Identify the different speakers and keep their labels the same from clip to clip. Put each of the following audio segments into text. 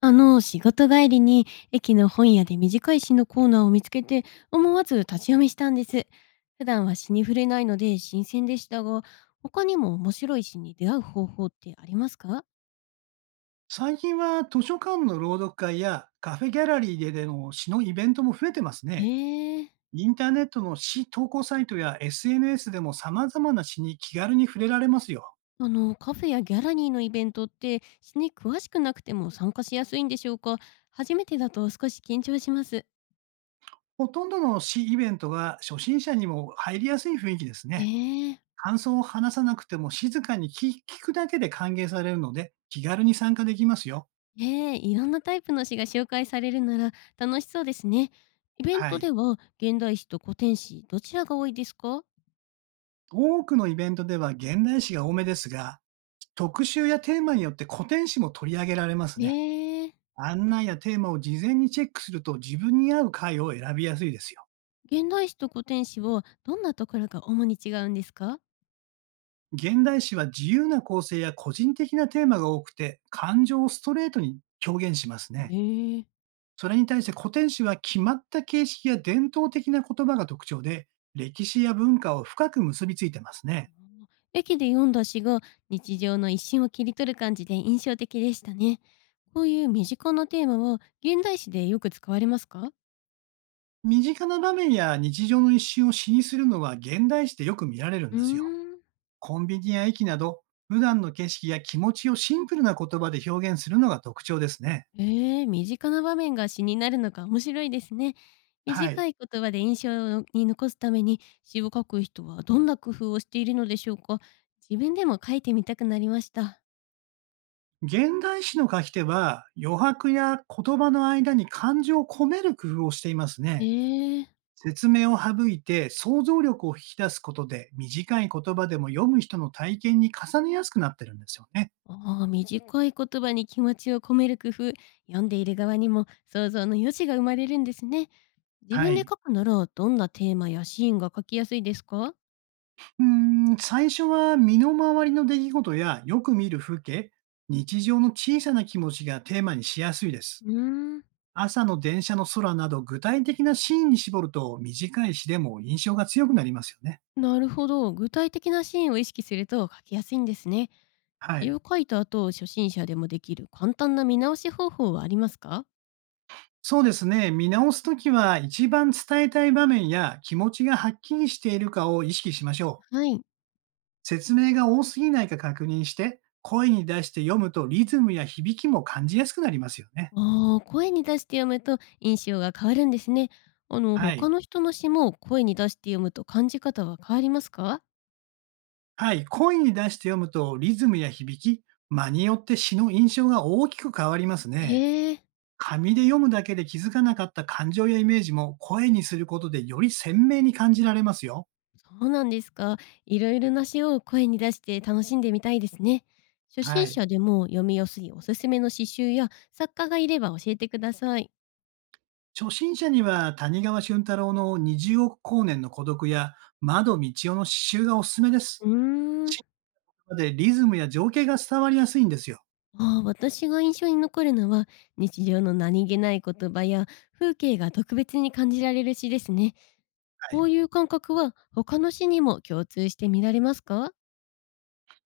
Speaker 1: 仕事帰りに駅の本屋で短い詩のコーナーを見つけて、思わず立ち読みしたんです。普段は詩に触れないので新鮮でしたが、他にも面白い詩に出会う方法ってありますか？
Speaker 2: 最近は図書館の朗読会やカフェギャラリーででの詩のイベントも増えてますね。
Speaker 1: ええ。
Speaker 2: インターネットの詩投稿サイトや SNS でも様々な詩に気軽に触れられますよ。
Speaker 1: カフェやギャラリーのイベントって詩に詳しくなくても参加しやすいんでしょうか？初めてだと少し緊張します。
Speaker 2: ほとんどの詩イベントは初心者にも入りやすい雰囲気ですね。
Speaker 1: ええ。
Speaker 2: 感想を話さなくても静かに聞くだけで歓迎されるので気軽に参加できますよ。
Speaker 1: ええ、いろんなタイプの詩が紹介されるなら楽しそうですね。イベン
Speaker 2: は
Speaker 1: トで
Speaker 2: い。
Speaker 1: は現代詩と古典詩どちらが多いですか？
Speaker 2: 多くのイベントでは現代詩が多めですが、特集やテーマによって古典詩も取り上げられます
Speaker 1: え
Speaker 2: ね。
Speaker 1: え、
Speaker 2: 案内やテーマを事前にチェックすると自分に合う回を選びやすいですよ。
Speaker 1: 現代詩と古典詩をどんなところが主に違うんですか？
Speaker 2: 現代詩は自由な構成や個人的なテーマが多くて、感情をストレートに表現します
Speaker 1: え
Speaker 2: ね。
Speaker 1: え。
Speaker 2: それに対して古典詩は決まった形式や伝統的な言葉が特徴で、歴史や文化を深く結びついてますね。
Speaker 1: ああ、駅で読んだ詩が日常の一瞬を切り取る感じで印象的でしたね。こういう身近なテーマは現代詩でよく使われますか？
Speaker 2: 身近な場面や日常の一瞬を詩にするのは現代詩でよく見られるん
Speaker 1: うー
Speaker 2: ですよ。
Speaker 1: ん。
Speaker 2: コンビニや駅など、普段の景色や気持ちをシンプルな言葉で表現するのが特徴ですね。
Speaker 1: ええ、身近な場面が詩になるのか面白いですね。
Speaker 2: はい。
Speaker 1: 短い言葉で印象に残すために詩を書く人はどんな工夫をしているのでしょうか？自分でも書いてみたくなりました。
Speaker 2: 現代詩の書き手は、余白や言葉の間に感情を込める工夫をしています
Speaker 1: え
Speaker 2: ね。
Speaker 1: え。
Speaker 2: 説明を省いて想像力を引き出すことで、短い言葉でも読む人の体験に重ねやすくなってるんですよね。
Speaker 1: ああ、短い言葉に気持ちを込める工夫、読んでいる側にも想像の余地が生まれるんですね。自
Speaker 2: は
Speaker 1: 分で
Speaker 2: い。
Speaker 1: 書くならどんなテーマやシーンが書きやすいですか？
Speaker 2: うーん、最初は身の回りの出来事やよく見る風景、日常の小さな気持ちがテーマにしやすいです。
Speaker 1: うーん、
Speaker 2: 朝の電車の空など具体的なシーンに絞ると短い詩でも印象が強くなりますよね。
Speaker 1: なるほど。具体的なシーンを意識すると書きやすいんですね。
Speaker 2: は
Speaker 1: 詩
Speaker 2: い。
Speaker 1: を書いた後、初心者でもできる簡単な見直し方法はありますか？
Speaker 2: そうですね。見直すときは、一番伝えたい場面や気持ちがはっきりしているかを意識しましょう。
Speaker 1: はい。
Speaker 2: 説明が多すぎないか確認して、声に出して読むとリズムや響きも感じやすくなりますよね。
Speaker 1: ああ、声に出して読むと印象が変わるんですね。
Speaker 2: はい。
Speaker 1: 他の人の詩も声に出して読むと感じ方は変わりますか？
Speaker 2: はい。声に出して読むとリズムや響き、間によって詩の印象が大きく変わります
Speaker 1: へ
Speaker 2: ね。
Speaker 1: え。
Speaker 2: 紙で読むだけで気づかなかった感情やイメージも声にすることでより鮮明に感じられますよ。
Speaker 1: そうなんですか。いろいろな詩を声に出して楽しんでみたいですね。初
Speaker 2: は
Speaker 1: 心
Speaker 2: い。
Speaker 1: 者でも読みやすいおすすめの詩集や作家がいれば教えてください。
Speaker 2: 初心者には谷川俊太郎の20億光年の孤独や窓道夫の詩集がおすすめで
Speaker 1: う
Speaker 2: す。
Speaker 1: ーん。
Speaker 2: シンプルでリズムや情景が伝わりやすいんですよ。
Speaker 1: ああ、私が印象に残るのは日常の何気ない言葉や風景が特別に感じられる詩ですね。
Speaker 2: は
Speaker 1: こ
Speaker 2: い。
Speaker 1: ういう感覚は他の詩にも共通して見られますか？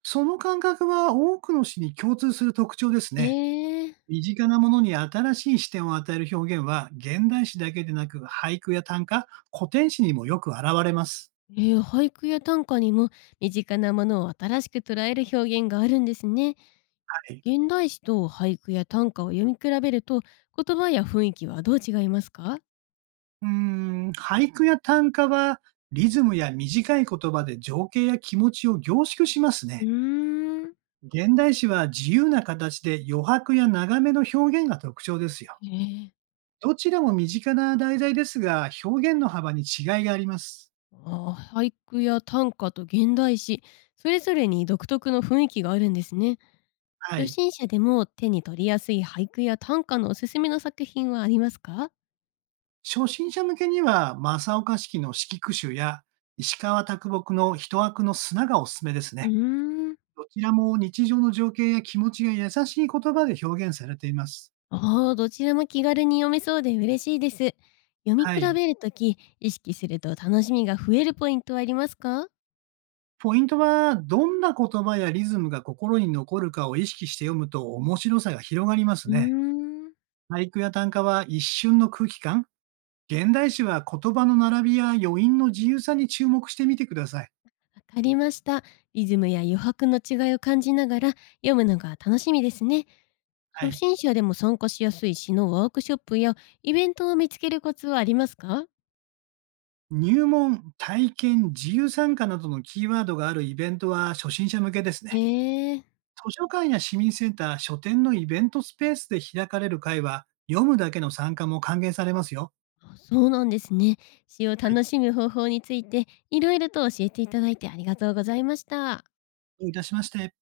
Speaker 2: その感覚は多くの詩に共通する特徴です
Speaker 1: へ
Speaker 2: ね。
Speaker 1: ええー。
Speaker 2: 身近なものに新しい視点を与える表現は現代詩だけでなく俳句や短歌、古典詩にもよく現れます。
Speaker 1: 俳句や短歌にも身近なものを新しく捉える表現があるんですね。
Speaker 2: はい。
Speaker 1: 現代詩と俳句や短歌を読み比べると言葉や雰囲気はどう違いますか？
Speaker 2: うーん、俳句や短歌はリズムや短い言葉で情景や気持ちを凝縮します
Speaker 1: う
Speaker 2: ね。
Speaker 1: ーん。
Speaker 2: 現代詩は自由な形で余白や長めの表現が特徴ですよ。
Speaker 1: ええ。
Speaker 2: どちらも身近な題材ですが、表現の幅に違いがあります。
Speaker 1: ああ、俳句や短歌と現代詩、それぞれに独特の雰囲気があるんですね。
Speaker 2: は
Speaker 1: 初
Speaker 2: い。
Speaker 1: 心者でも手に取りやすい俳句や短歌のおすすめの作品はありますか？
Speaker 2: 初心者向けには、正岡式の四季句集や、石川啄木の一枠の砂がおすすめです
Speaker 1: うー
Speaker 2: ね。
Speaker 1: ん。
Speaker 2: どちらも日常の情景や気持ちが優しい言葉で表現されています。
Speaker 1: ああ、どちらも気軽に読めそうで嬉しいです。読み
Speaker 2: は
Speaker 1: 比
Speaker 2: い。
Speaker 1: べるとき、意識すると楽しみが増えるポイントはありますか？
Speaker 2: ポイントは、どんな言葉やリズムが心に残るかを意識して読むと面白さが広がります
Speaker 1: うー
Speaker 2: ね。
Speaker 1: ん、
Speaker 2: 俳句や短歌は一瞬の空気感、現代詩は言葉の並びや余韻の自由さに注目してみてください。
Speaker 1: わかりました。リズムや余白の違いを感じながら読むのが楽しみですね。
Speaker 2: は
Speaker 1: 初
Speaker 2: い。
Speaker 1: 心者でも参加しやすい詩のワークショップやイベントを見つけるコツはありますか？
Speaker 2: 入門、体験、自由参加などのキーワードがあるイベントは初心者向けです
Speaker 1: へ
Speaker 2: ね。
Speaker 1: え、
Speaker 2: 図書館や市民センター、書店のイベントスペースで開かれる会は、読むだけの参加も歓迎されますよ。
Speaker 1: あ、そうなんですね。詩を
Speaker 2: はい。
Speaker 1: 楽しむ方法についていろいろと教えていただいてありがとうございました。
Speaker 2: どういたしまして。